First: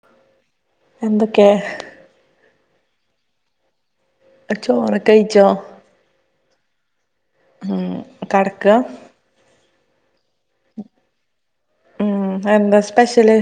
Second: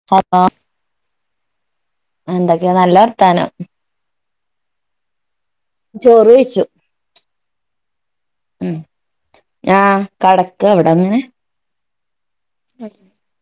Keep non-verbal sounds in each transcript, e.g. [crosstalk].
[unintelligible] എന്തൊക്കെ? എന്തൊക്കെ നല്ല വർത്താനം. എടാ ചോറൊക്കഴിച്ചോ? ചോറ് കഴിച്ചു ഉം കെടക്കാ ആഹ് കടക്കാ ഇവടങ്ങനെ ഉം എന്താ സ്പെഷ്യല്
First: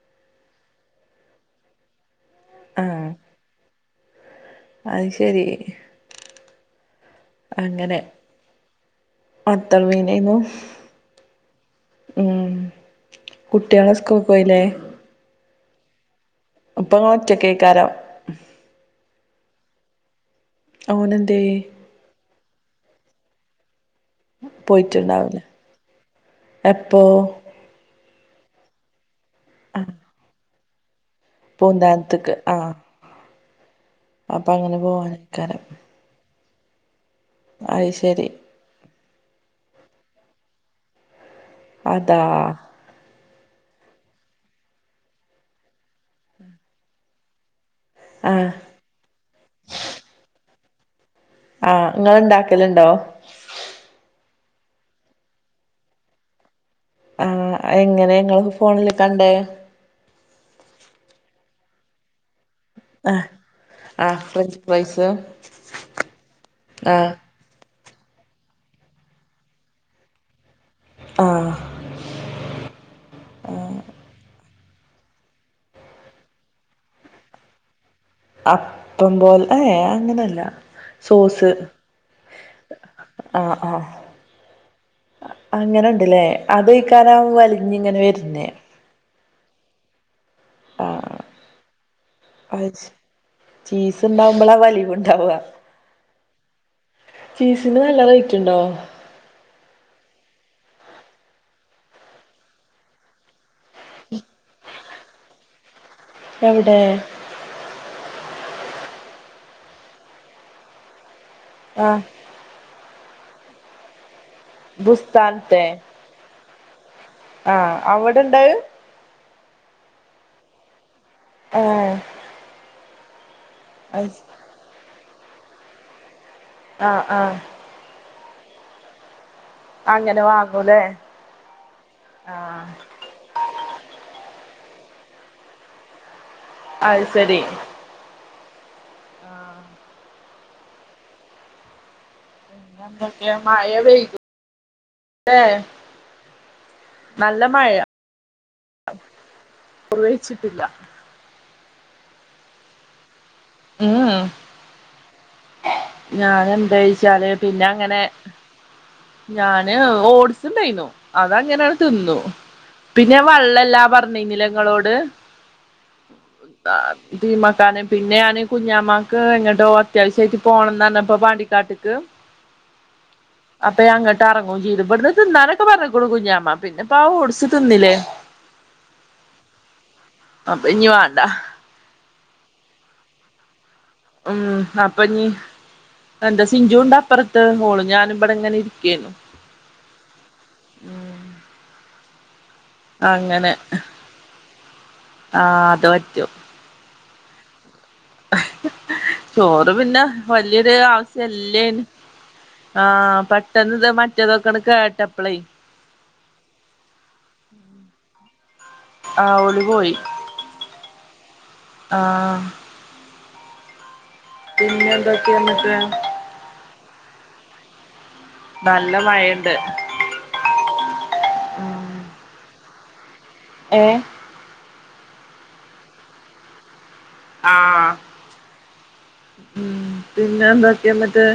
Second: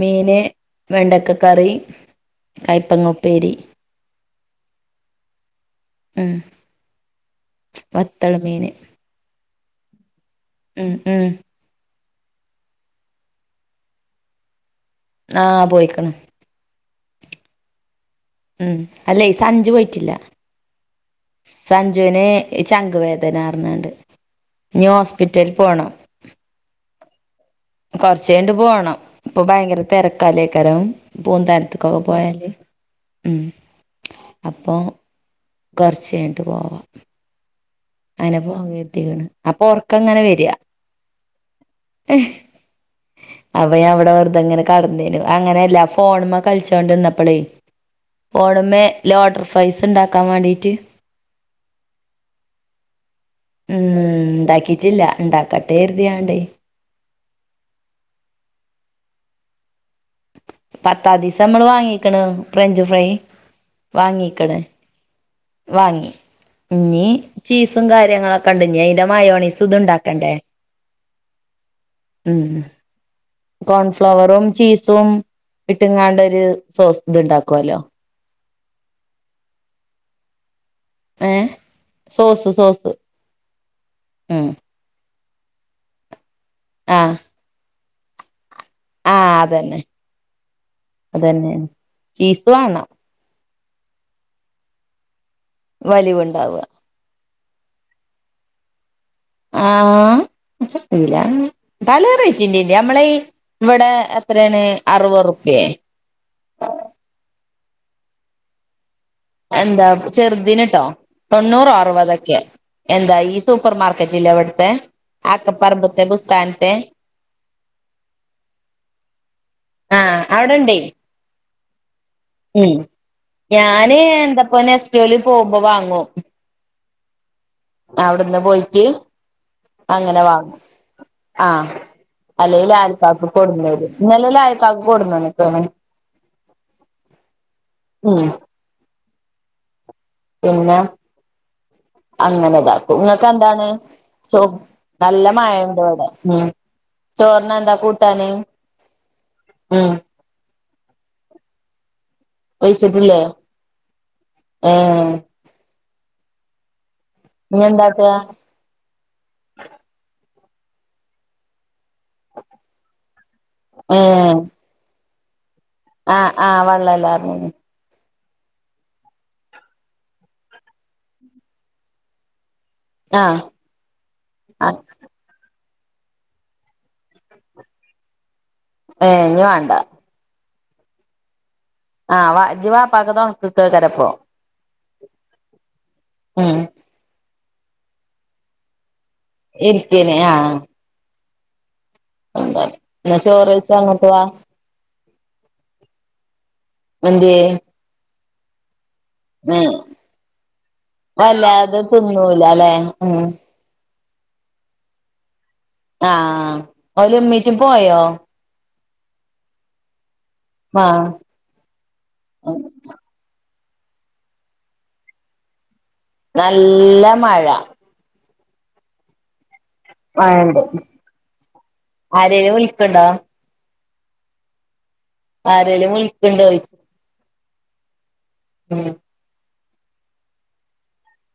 മീന് വെണ്ടക്കക്കറി ആഹ് കയപ്പങ്ങ ഉപ്പേരി അത് ശെരി ഉം അങ്ങനെ. വത്തള് മീന് അത്തൾ മീനേന്നു ഉം ഉം ഉം കുട്ടിയള സ്കൂക്കോയിലേ? ആഹ് പോയിക്ക്ണ്. അപ്പോ ഇങ്ങളൊറ്റയിക്കാരം ഉം അല്ലേ സഞ്ചു പോയിട്ടില്ല. ഓനെന്തേ? ജുവിന് ചങ്ക് വേദനാർറഞ്ഞാണ്ട് പോയിട്ടുണ്ടാവില എപ്പോ? കൊറച്ചയിട്ട് പോണം ഇപ്പൊ ഭയങ്കര ആഹ് തിരക്കാലേക്കരം പൂന്തരത്തക്കൊക്കെ പൂന്താനത്ത്ക്ക് പോയാല് ആഹ് ഉം അപ്പൊ അങ്ങനെ പോവാനേക്കാരം കൊറച്ചയിഞ്ഞിട്ട് പോവാം അത് ശെ അതിനെ പോവാൻ കെടുത്തിക്ക്ണ് അപ്പൊ ഒറക്കം ഇങ്ങനെ വെരാ. അതാ അപ്പൊ ഞാൻ ഇവടെ വെറുതിങ്ങനെ കെടന്നിനു, അങ്ങനെയല്ല ഫോണ്മ്മേ കളിച്ചോണ്ട്ന്നപ്പളേ ഉ ഫോണ്മ്മേ ലോട്ടർ ഫ്രൈസ് ഇണ്ടാക്കാൻ വേണ്ടിട്ട് ആഹ് ഇങ്ങള്ണ്ടാക്കലുണ്ടോ? ഉം ഇണ്ടാക്കിറ്റില്ല ഇണ്ടാക്കട്ടെരുതിയാണ്ടേ ആഹ് എങ്ങനെ ഇങ്ങള് ഫോണില് കണ്ടേ പത്താദിസം നമ്മള് വാങ്ങിക്ക്ണ് ഫ്രഞ്ച് ഫ്രൈ ആഹ് ആഹ് വാങ്ങിക്ക്ണ്. ഫ്രഞ്ച് ഫ്രൈസ് വാങ്ങി ഇനി ആഹ് ചീസും കാര്യങ്ങളൊക്കെണ്ട് ഇഞ്ഞി അയിന്റെ മയോണീസ് ഇതുണ്ടാക്കണ്ടേ. ആഹ് ഉം കോൺഫ്ലവറും ചീസ് സും ഇട്ടിങ്ങാണ്ട് ഒരു സോ ഇത് ഉണ്ടാക്കുല്ലോ അപ്പം പോല ഏഹ് അങ്ങനെയല്ല ഏ സോസ് സോസ് സോസ് ആഹ് ആഹ് ഉം അങ്ങനെണ്ട് ലേ ആ അതെയ്കാരം വലിഞ്ഞിങ്ങനെ വെര്ണ്. ആഹ് അതന്നെ ആഹ് അതന്നെയാണ് ചീസ് വേണം ചീസ്ണ്ടാവുമ്പളാ വലിവുണ്ടാവാ വലിവുണ്ടാവാ ചീസിന് നല്ല റേറ്റുണ്ടോ? ആഹ് ജ്പോല പല റേറ്റിന്റെന്റെ നമ്മള ഈ ഇവടെ എത്രയാണ് അറുപതുർപ്യെ? എവടെ? എന്താ ചെറുതിന്ട്ടോ തൊണ്ണൂറ ആഹ് അറുപതൊക്കെ എന്താ ഈ സൂപ്പർ മാർക്കെറ്റില്ലെവിട്ത്തെ ബുസ്ഥാൻത്തെ ആക്കപർമ്പത്തെ ബുസ്ഥാൻത്തെ ആഹ് അവിടെണ്ടഹ് ആ അവിടെണ്ടേ ആഹ് ഉം ഞാന് എന്താപ്പ നെസ്റ്റോല് പോവുമ്പോ വാങ്ങു ആഹ് ആഹ് അവിടന്ന് പോയിറ്റ് അങ്ങനെ വാങ്ങും ആഹ് ആഹ് അല്ലേലാ കാക്കു കൊട്ന്നത് ഇന്നലല്ലയ കക്കു കൊടന്ന അയ് സെരി ഉം ആഹ് പിന്നെ അങ്ങനെ താക്കും ങ്ങക്ക് എന്തൊക്കെ എന്താണ് മഴ പെയ്തു സോ നല്ല ല്ലേ മഴയുണ്ട് വടെ ഉം നല്ല മഴ ചോർനെന്താകൂട്ടാന് ഉം ച്ചിട്ടില്ല വൈച്ചിട്ടില്ലേ ഉംഹ് ഏഹ് ഞാനെന്തെയ്ച്ചാല് ഇനി പിന്നെ അങ്ങനെ എന്താക്കാ ഞാന് ഓട്സ് ഇണ്ടായിന്നു അതങ്ങനെയാണ് തിന്നു പിന്നെ വള്ളല്ലാ ഏഹ് പറഞ്ഞിനിലെങ്ങളോട് ആഹ് ആഹ് വെള്ളല്ലാർഞ്ഞിനി തീമാക്കാണ് പിന്നെഞാന് കുഞ്ഞമാക്ക് എങ്ങോട്ടോ അത്യാവശ്യയിട്ട് പോണന്നർഞ്ഞപ്പ പണ്ടിക്കാട്ട്ക്ക് ആഹ് അപ്പേയങ്ങട്ട് ഇറങ്ങും ആഹ് ചെയത് ഇബട്ന്ന്തിന്നാനൊക്കെ പർഞ്ക്ണു കുഞ്ഞാമ പിന്നെപ്പ ആ ഓട്സ് തിന്നില്ലേ ഏഹ് എനിവാണ്ട അപ്പ ഇഞ്ഞി വാണ്ട ആഹ് വാ ജ്ജ് വാപാക്ക്‌ തൊണക്ക്‌ക്കേയ്കാരപ്പൊ ഉം അപ്പൊ ഇഞ് എന്താ ഉം സിഞ്ചുണ്ടപ്പർ ത്ത് മോളൂ ഞാനും ഇബടെങ്ങെനെ ഇരിക്കയെന്നു ഇരിക്കേനി ആഹ് എന്താ എന്നാ അങ്ങനെ ചോറെയ്ച്ചങ്ങോട്ടവാ ആഹ് അത് പറ്റും എന്തേയ് ചോറ് പിന്നെ വല്യയൊരു വല്ലാതെ ആവശ്യല്ലേനു തിന്നൂലലെ ഉം ആഹ് പ ട്ടെന്ന്ത് മറ്റേതൊക്കെന്ന് കേട്ടപ്പളെ ആഹ് ആ ഓലുമ്മീറ്റ് പോയോ ആ ഓല് പോയി ആഹ് ആഹ് പിന്നെന്തൊക്കയന്നിട്ട് നല്ല മഴ നല്ല മഴയ്ണ്ട് മഴണ്ട് ആരേല് വിളിക്കണ്ടോ ഏഹ് ആരേലു വിളിക്ക്ണ്ടോയിച്ചേ ആഹ് ഉം ഉം പിന്നെ എന്തൊക്കെന്നിട്ട്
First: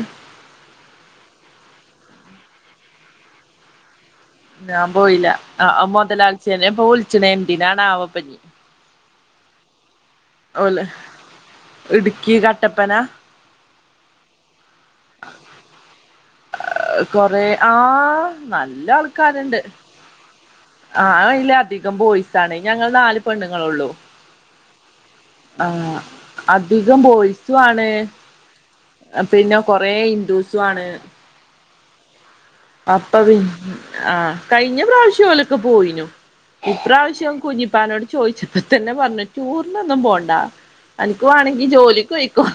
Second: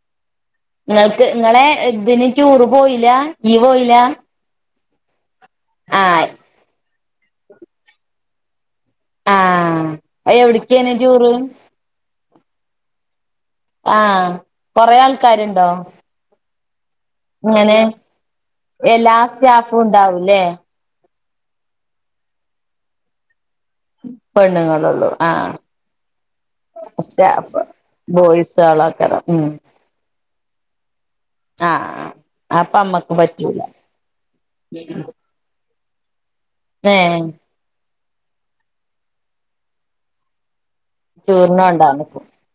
നിങ്ങൾക്ക് നിങ്ങളെ ഇതിന് റ്റൂറ് പോയില്ല ഇയ്യ് പോയില്ലാ ഞാൻ പോയില ആഹ് ആ മുതലാളിച്ചേനെപ്പൊ വിളിച്ചണ എന്തിനാണാവോപ്പനി ആഹ് അഹ് ഓല് എവിടക്കാണ് റ്റൂറ് ഇടുക്കി കട്ടപ്പന ആഹ് കൊറെ ആൾക്കാരുണ്ടോ കൊറെ ഇങ്ങനെ ആഹ് നല്ല എല്ലാ ആൾക്കാരുണ്ട് സ്റ്റാഫും ഉണ്ടാവൂല്ലേ ആഹ് അതില് അധികം ബോയിസാണ് ഞങ്ങൾ നാല് പെണ്ണുങ്ങളുള്ളൂ പെണ്ണുങ്ങളള്ളു ആ അധികം ബോയ്സും സ്റ്റാഫ് ആണ് ബോയ്സ് ആള [unintelligible] പിന്നെ കൊറേ ഹിന്ദൂസു ആണ് ആഹ് അമ്മക്ക് അപ്പ പി പറ്റൂല ആഹ് കഴിഞ്ഞ പ്രാവശ്യല്ല പോയിനു ഏഹ് ഇപ്രാവശ്യം കുഞ്ഞിപ്പാനോട് ചോദിച്ചപ്പോ തന്നെ പറഞ്ഞു ടൂറിനൊന്നും പോണ്ടാ അനക്ക് വേണമെങ്കി ജോലിക്ക് ടൂറിനോണ്ടാന്ന്ക്കും പോയിക്കോ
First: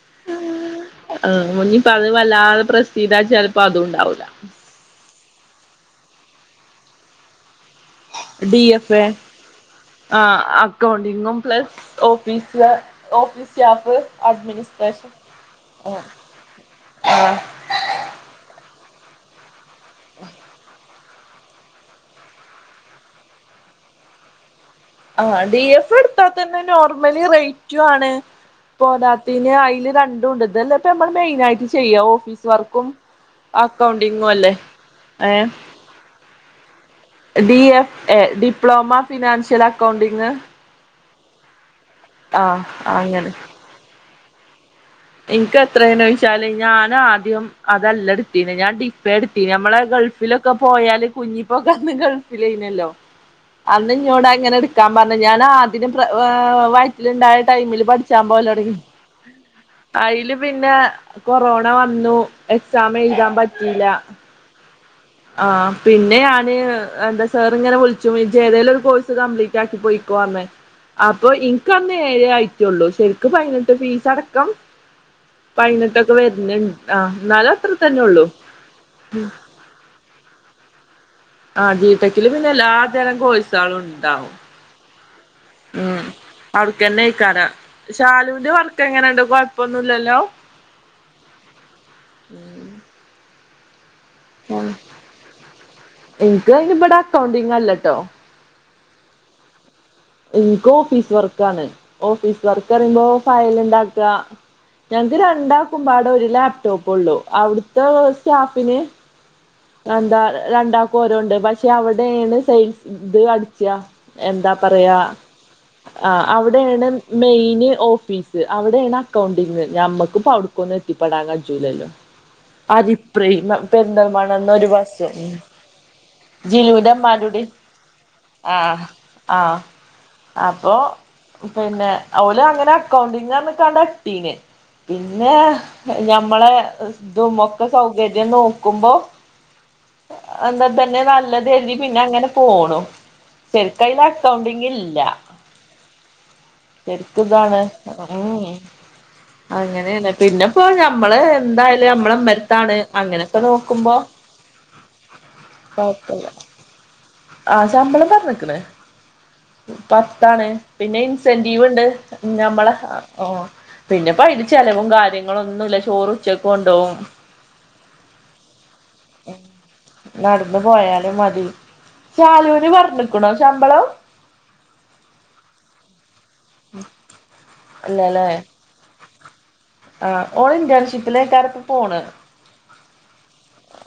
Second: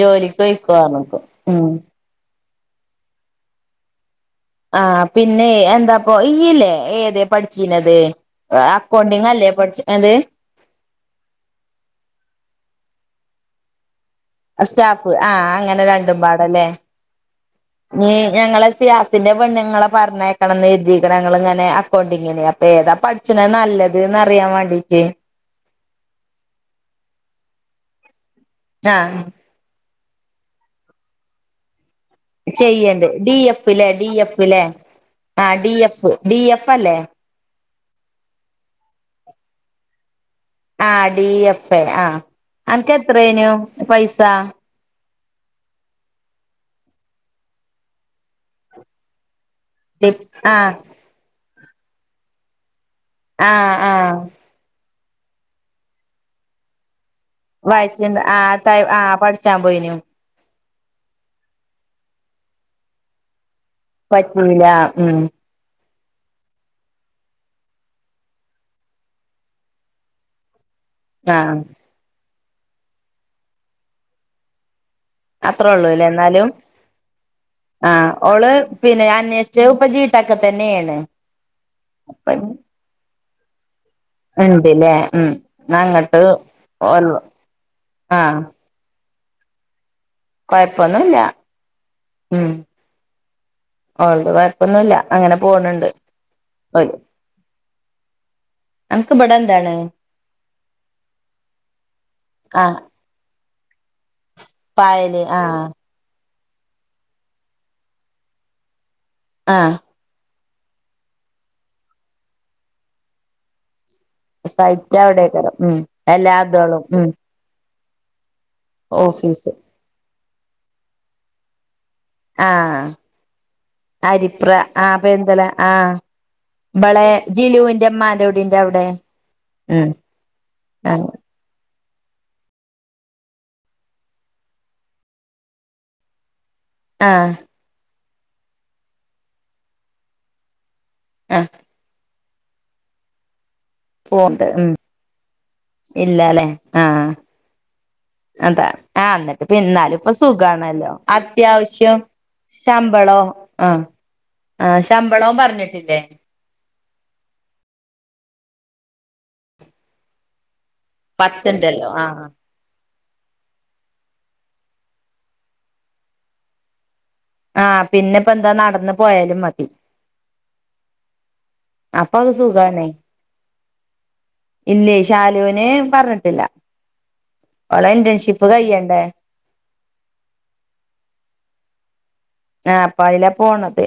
ജോലിക്കോയ്ക്കോന്ന്ക്കും ആഹ് ഉം ഓനിപ്പോ അത് വല്ലാതെ പ്രശ്ന ഇതാ ചിലപ്പോ അതുണ്ടാവില്ല ആഹ് പിന്നെ എന്താപ്പ ഇനിയില്ലേ ഏത പഠി ച്ചിനത് ഡി അക്കൗണ്ടിങ് അല്ലേ പഠിച്ചത് അകൗണ്ടിങ്ങും plus office office staff staff ആഹ് അങ്ങനെ രണ്ടും പാടന്നെ ആ നീ ഞങ്ങളെ ഷിയാസിന്റെ പെണ്ണുങ്ങളെ പറഞ്ഞയക്കണംന്ന് കരുതി ഞങ്ങൾ ഇങ്ങനെ അക്കൗണ്ടിങ്ങിന് അപ്പൊ ഏതാ പഠിച്ച നല്ലതെന്ന് അറിയാൻ വേണ്ടീട്ട് ആഹ് ഡി എഫ് എടുത്താൽ തന്നെ നോർമലി റേറ്റും ആണ് ആ പോരാത്തിന് അതില് രണ്ടും ഉണ്ട് ഇത് അല്ലേ ഇപ്പ നമ്മൾ മെയിനായിട്ട് ചെയ്യാ ഓഫീസ് വർക്കും ചെയ്യണ്ട് ഡി എഫല്ലേ ഡി അക്കൗണ്ടിങ്ങും അല്ലേ എഫല്ലേ ഏ ആഹ് ഡി എഫ് ഡി എഫ് അല്ലേ D F A diploma financial accounting ആഹ് ഡി എഫ് ആഹ് അനക്ക് അങ്ങനെ എത്രേനു പൈസ ഇൻകം എത്രോദിച്ചാല് ഞാൻ ആദ്യം അതല്ല എടുത്തീന ഞാൻ ഡി പ്ല എടുത്തീ നിനമ്മളെ ഗൾഫിലൊക്കെ ആ പോയാല് കുഞ്ഞിപ്പോക്കെന്ന് ഗൾഫിൽനല്ലോ ആ ആ അന്ന്ങ്ങോട് അങ്ങനെ ക്കാൻ പറഞ്ഞ ഞാൻ ആദ്യം പ്ര വയറ്റിലുണ്ടായ ടൈമില് വയിറ്റില്ആഹ് ആഹ് പഠിച്ചാൻ പോയിന് അതിൽ പിന്നെ കൊറോണ വന്നു എക്സാം എഴുതാൻ പറ്റിയില്ല പറ്റിയില്ല ഉ ആഹ് പിന്നെ ഞാന് എന്താ സാറി ഇങ്ങനെ വിളിച്ചു ഏതെങ്കിലും ഒരു കോഴ്സ് കംപ്ലീറ്റ് ആക്കി പോയിക്കോ പറഞ്ഞ അപ്പൊ ആഹ് ഇനിക്ക് അന്ന് ഏ ആയിട്ടുള്ളു ശരിക്ക് ഫൈനിട്ട് ഫീസ് അടക്കം അത്രേ ഉള്ളൂല്ലേ പൈനെട്ടൊക്കെ എന്നാലും വരുന്നുണ്ട് ആഹ് എന്നാല അത്ര തന്നെ ഉള്ളൂ ജ് ഇപ്പോ ജിട ടെക് തന്നെയാണ് ആഹ് ജീടെക്കില് പിന്നെ എല്ലാതരം കോഴസുകളും ഉണ്ടാവും ഉണ്ടിലേ ഉ ഉം അങ്ങോട്ട് ഓൽ വ ആ ഇപ്പൊഎങ്ങനെയുണ്ട് കുഴപ്പൊന്നുമില്ലല്ലോ കൊഴപ്പൊന്നുംല്ല ഉം ഉള്ളത് കൊഴപ്പൊന്നുമില്ല അങ്ങനെ പോണണ്ട് എനിക്ക് അയിന് ഇവിടെ അക്കൗണ്ടിങ് [inaudible] അന ക്ക് ഇബടെ എന്താണ് എനിക്ക് ഓഫീസ് വർക്കാണ് ഓഫീസ് വർക്ക് ആഹ് പറയുമ്പോ ഫയൽ ഉണ്ടാക്ക ഞങ്ങക്ക് പായല് ആഹ് രണ്ടാക്കുമ്പാടെ ഒരു ലാപ്ടോപ്പും ഉള്ളു അവിടുത്തെ സ്റ്റാഫിന് ആഹ് എന്താ രണ്ടാക്ക ഓര് ഉണ്ട് പക്ഷെ അവിടെയാണ് സെയിൽസ് ഇത് അടിച്ച എന്താ പറയാ സൈറ്റ് അവിടേക്കാരം ഉം ആ എല്ലാ ഇതോളും അവിടെയാണ് ഉം മെയിന് ഓഫീസ് അവിടെയാണ് ഓഫീസ് അക്കൗണ്ടിംഗ് ഞമ്മക്കിപ്പ അവിടുക്കൊന്നും എത്തിപ്പെടാൻ കജൂലല്ലോ ആഹ് അതിപ്രേമ പെരന്തൽമാണ അരിപ്ര എന്നൊരു ആ ബസ് ഉ പെരുന്തല ആഹ് ഇബളെ ജിലുടമാരുടി ജിലുവിന്റെ ഇമ്മാന്റെ കുടീന്റെ അവിടെ ആഹ് ആഹ് ഉം അപ്പോ പിന്നെ അവഓല് അങ്ങനെ അക്കൗണ്ടിങ് കണ്ടട്ടീന് പിന്നെ ഞമ്മളെ ആഹ് തുമൊക്ക സൗകര്യം നോക്കുമ്പോ അ തന്നെ ആഹ് നല്ലത് എഴുതി പിന്നെ അങ്ങനെ പോണു ശെരിക്കതില് പോണ്ട് അക്കൗണ്ടിങ് ഉം ഇല്ല ഇല്ലാലേ ആഹ് ശരിക്ക് ഇതാണ് ഉ അ അതാ ആഹ് എന്നിട്ട് ഇപ്പ എന്നാലും ഇപ്പൊ അങ്ങനെയ പിന്നെപ്പോ സുഖാണല്ലോ ഞമ്മള് എന്തായാലും അത്യാവശ്യം നമ്മളെ മരത്താണ് അങ്ങനെയൊക്കെ നോക്കുമ്പോ ആഹ ശമ്പളം പറഞ്ഞിട്ടില്ലേ ആഹ ശമ്പളം പറഞ്ഞിക്കണ് പത്താണ് പിന്നെ ഇൻസെൻറ്റീവ് ഉണ്ട് പത്തുണ്ടല്ലോ ആഹ് നമ്മളെ ഓ പിന്നെപ്പോ അതില് ചെലവും കാര്യങ്ങള ഒന്നുമല്ല ചോറുച്ചക്ക് കൊണ്ടുപോകും ആഹ് പിന്നെ ഇപ്പ എന്താ നടന്ന് പോയാലും മതി നടന്ന് പോയാലും മതി അപ്പൊ അത് ശാലൂന് സുഖാണേ പറഞ്ഞിക്കണോ ശമ്പളം ഇല്ലേ ഷാലുന് പറഞ്ഞിട്ടില്ല [inaudible] ഓളെ ഇന്റേൺഷിപ്പ് കയ്യേണ്ടേ ആഹ് ഓള് ഇൻ്റേൺഷിപ്പിലേക്കാണ്‌ പോണ് ആഹ അപ്പൊ അതില പോണത്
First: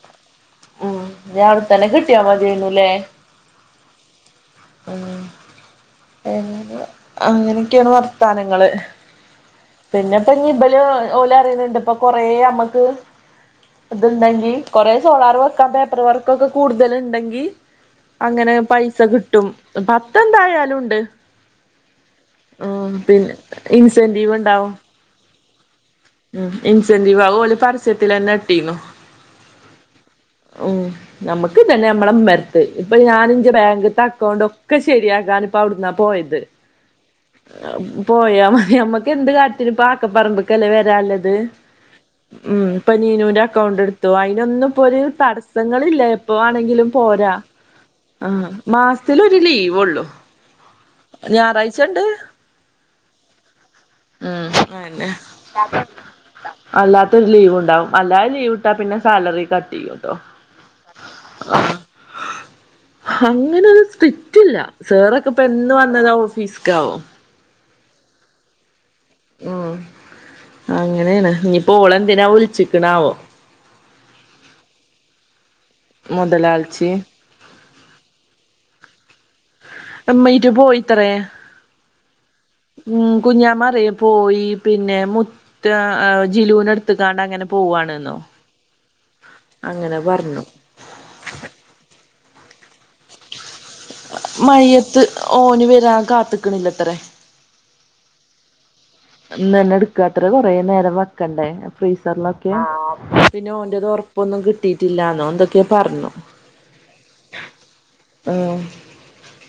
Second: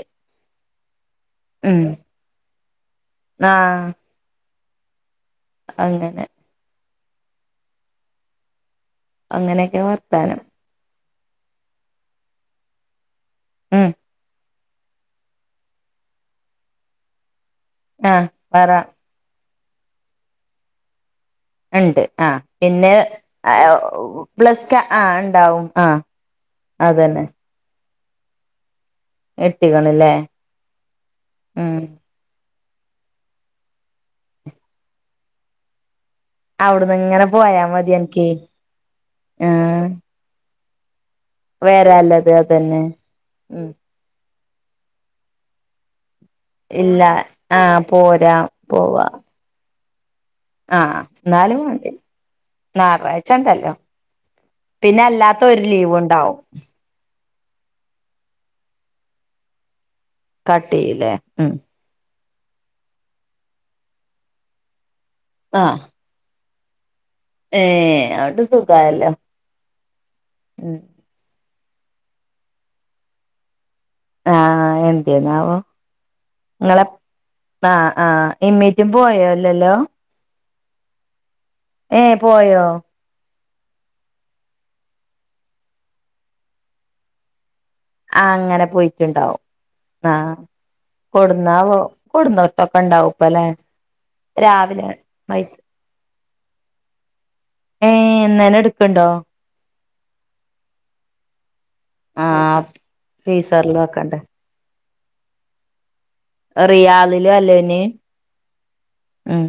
ഉം രാവിലെ തന്നെ കിട്ടിയ മതിയാരുന്നുലേ ആഹ അങ്ങനെ അങ്ങനൊക്കെയാണ് വർത്താനങ്ങള് അങ്ങനെയൊക്കെ പിന്നെപ്പ വർത്താനം ഇബല് ഓലെ അറിയുന്നുണ്ട് ഇപ്പൊ കൊറെ നമ്മക്ക് ഉം അതുണ്ടെങ്കി കുറെ സോളാർ വർക്ക പേപ്പർ വർക്കൊക്കെ കൂടുതല് ഉണ്ടെങ്കി ആഹ് അങ്ങനെ പറ പൈസ കിട്ടും പത്തെ ന്തായാലുണ്ട് ഉണ്ട് ആ പിന്നെ ഇൻസെന്റീവ് പ്ലസ് ക ആ ഉണ്ടാവും ആ ഉ ഇൻസെന്റീവ് ആ ഓള് പരസ്യത്തിലന്നെ എത്തിക്കണു എത്തിക്കണല്ലേ ഉ നമുക്ക് തന്നെ നമ്മള മ ഇപ്പൊ ഞാൻ എന്റെ ബാങ്കത്തെ അക്കൗണ്ട് ഒക്കെ ശരിയാക്കാൻ ഇപ്പോ അവിടുന്നാ പോയത് അവിടുന്ന് ഇങ്ങനെ പോയാ മതി എനിക്ക് പോയാ മതി നമ്മക്ക് എന്ത് കാര്യത്തിലും ആഹ് പാക്കെ പറമ്പ കല വരാനുള്ളത് വരാല്ലത് ഉ അതന്നെ പനീനൂന്റെ ഉം അക്കൗണ്ട് എടുത്ത് അതിനൊന്നും ഇ പൊരു തടസ്സങ്ങളില്ല ഇപ്പ വേണെങ്കിലും ഇല്ല പോരാ ആഹ് ആ പോരാ പോവാ മാസത്തിലൊരു ലീവുള്ളു ആഹ് എന്നാലും ഞായറാഴ്ച ഉണ്ടല്ലോ ഉം പിന്നെ അയെന്നെ അല്ലാത്ത ഒരു ലീവ് ഉണ്ടാവും അല്ലാത്തൊരു ലീവ് ഉണ്ടാവും അല്ലാതെ ലീവ് ഇട്ടാ പിന്നെ സാലറി കട്ട് ചെയ്യും കേട്ടോ കട്ടിചെയ്യുംല്ലേ ഉം അങ്ങനെ സ്ട്രിക്റ്റില്ല സേറൊക്കെ ഇപ്പ എന്ന് വന്നതാ ഓഫീസക്കവോ ഏഹ അവടെ സുഖല്ലേ ഉ അങ്ങനെയാണ് നീപ്പോ ഓള എന്തിനാ വിലിച്ചിക്കണാവോ ആഹ എന്തെന്നാവോ നിങ്ങളെ മൊതലാൾച്ചി ആഹ് ആഹ ഇമ്മീറ്റും പോയോല്ലല്ലോ എമ്മ ഇരു പോയിത്ര ഏ പോയോ മ്മ് കുഞ്ഞാ മറ പോയി പിന്നെ മു ത് ജിലൂനടുത്ത്ക്കാണ് അങ്ങനെ പോവാണ് ആഹ് അങ്ങനെ പോയിട്ടുണ്ടാവും ആഹ് പറഞ്ഞു കൊടന്നാവ കൊടന്ന ഒട്ട ഒക്കെ ഇണ്ടാവപ്പല്ലെ മയ്യത്ത് ഓന് വരാൻ കാത്തക്കണില്ലത്രെ ഏഹ് ന്നെന്നെ ട്ക്ക്ണ്ടോ ന്ന് ന്നെ എടുക്കാത്തറെ കൊറെ നേരം വ ക്കണ്ടേ ആ ഫ്രീസർലൊക്കെ ആഹ് പിന്നെ ഫ്രീസറിൽ ഓന്റത് വെക്കണ്ട് ഒറപ്പൊന്നും കി ട്ടിട്ടില്ലാന്നോ ന്തൊക്കെ പർ ഞ്ഞു റിയാദി ലും അല്ലേന് ഇമ്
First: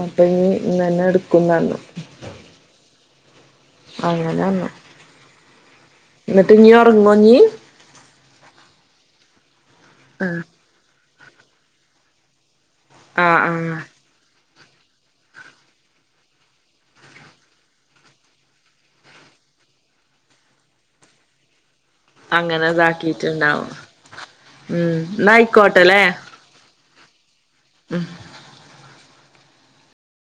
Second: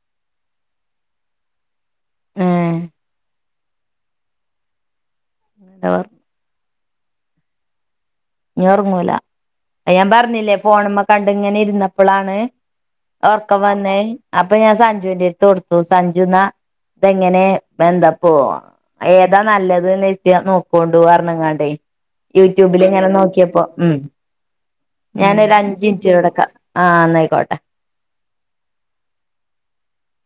അപ്പൊഞ്ഞ് ന്നന്നെ എടുക്കുംന്നർ ഞ്ഞു ഏ അങ്ങ നൊന്ന് എവാ ന്നട്ട് ഞ്ഞോർങ്ങഞ്ഞ് ഞ്ഞോ ർങ്ങൂല അയാം ആഹ് പർഞ്ഞില്ലേ ഫോണ് മ്മ കണ്ട് ങ്ങനെ ഇര് ന്നപ്പളാണ് ആഹ് ഒർക്കം ആഹ് വന്നേ അപ്പൊ ഞാൻ സഞ്ജുന്റെ ര് ത് കൊടുത്തു സഞ്ജുന്നാ തെങ്ങനെ ബന്തപ്പൊ അയ് ഏതാ നല്ലത് ന്ന് ത്യാ നോക്കോണ്ടു അർഞ്ഞ് ങ്ങാണ്ടേ അങ്ങനെതാ ഞാള് നോക്കിയപ്പോ ഉം ന്നാ ഞാനൊരു ആയിക്കോട്ടെല്ലേ അഞ്ച്ന്റ്റ്റ് വടക്കാ ആഹ് ന്നായിക്കോട്ടെ ഹും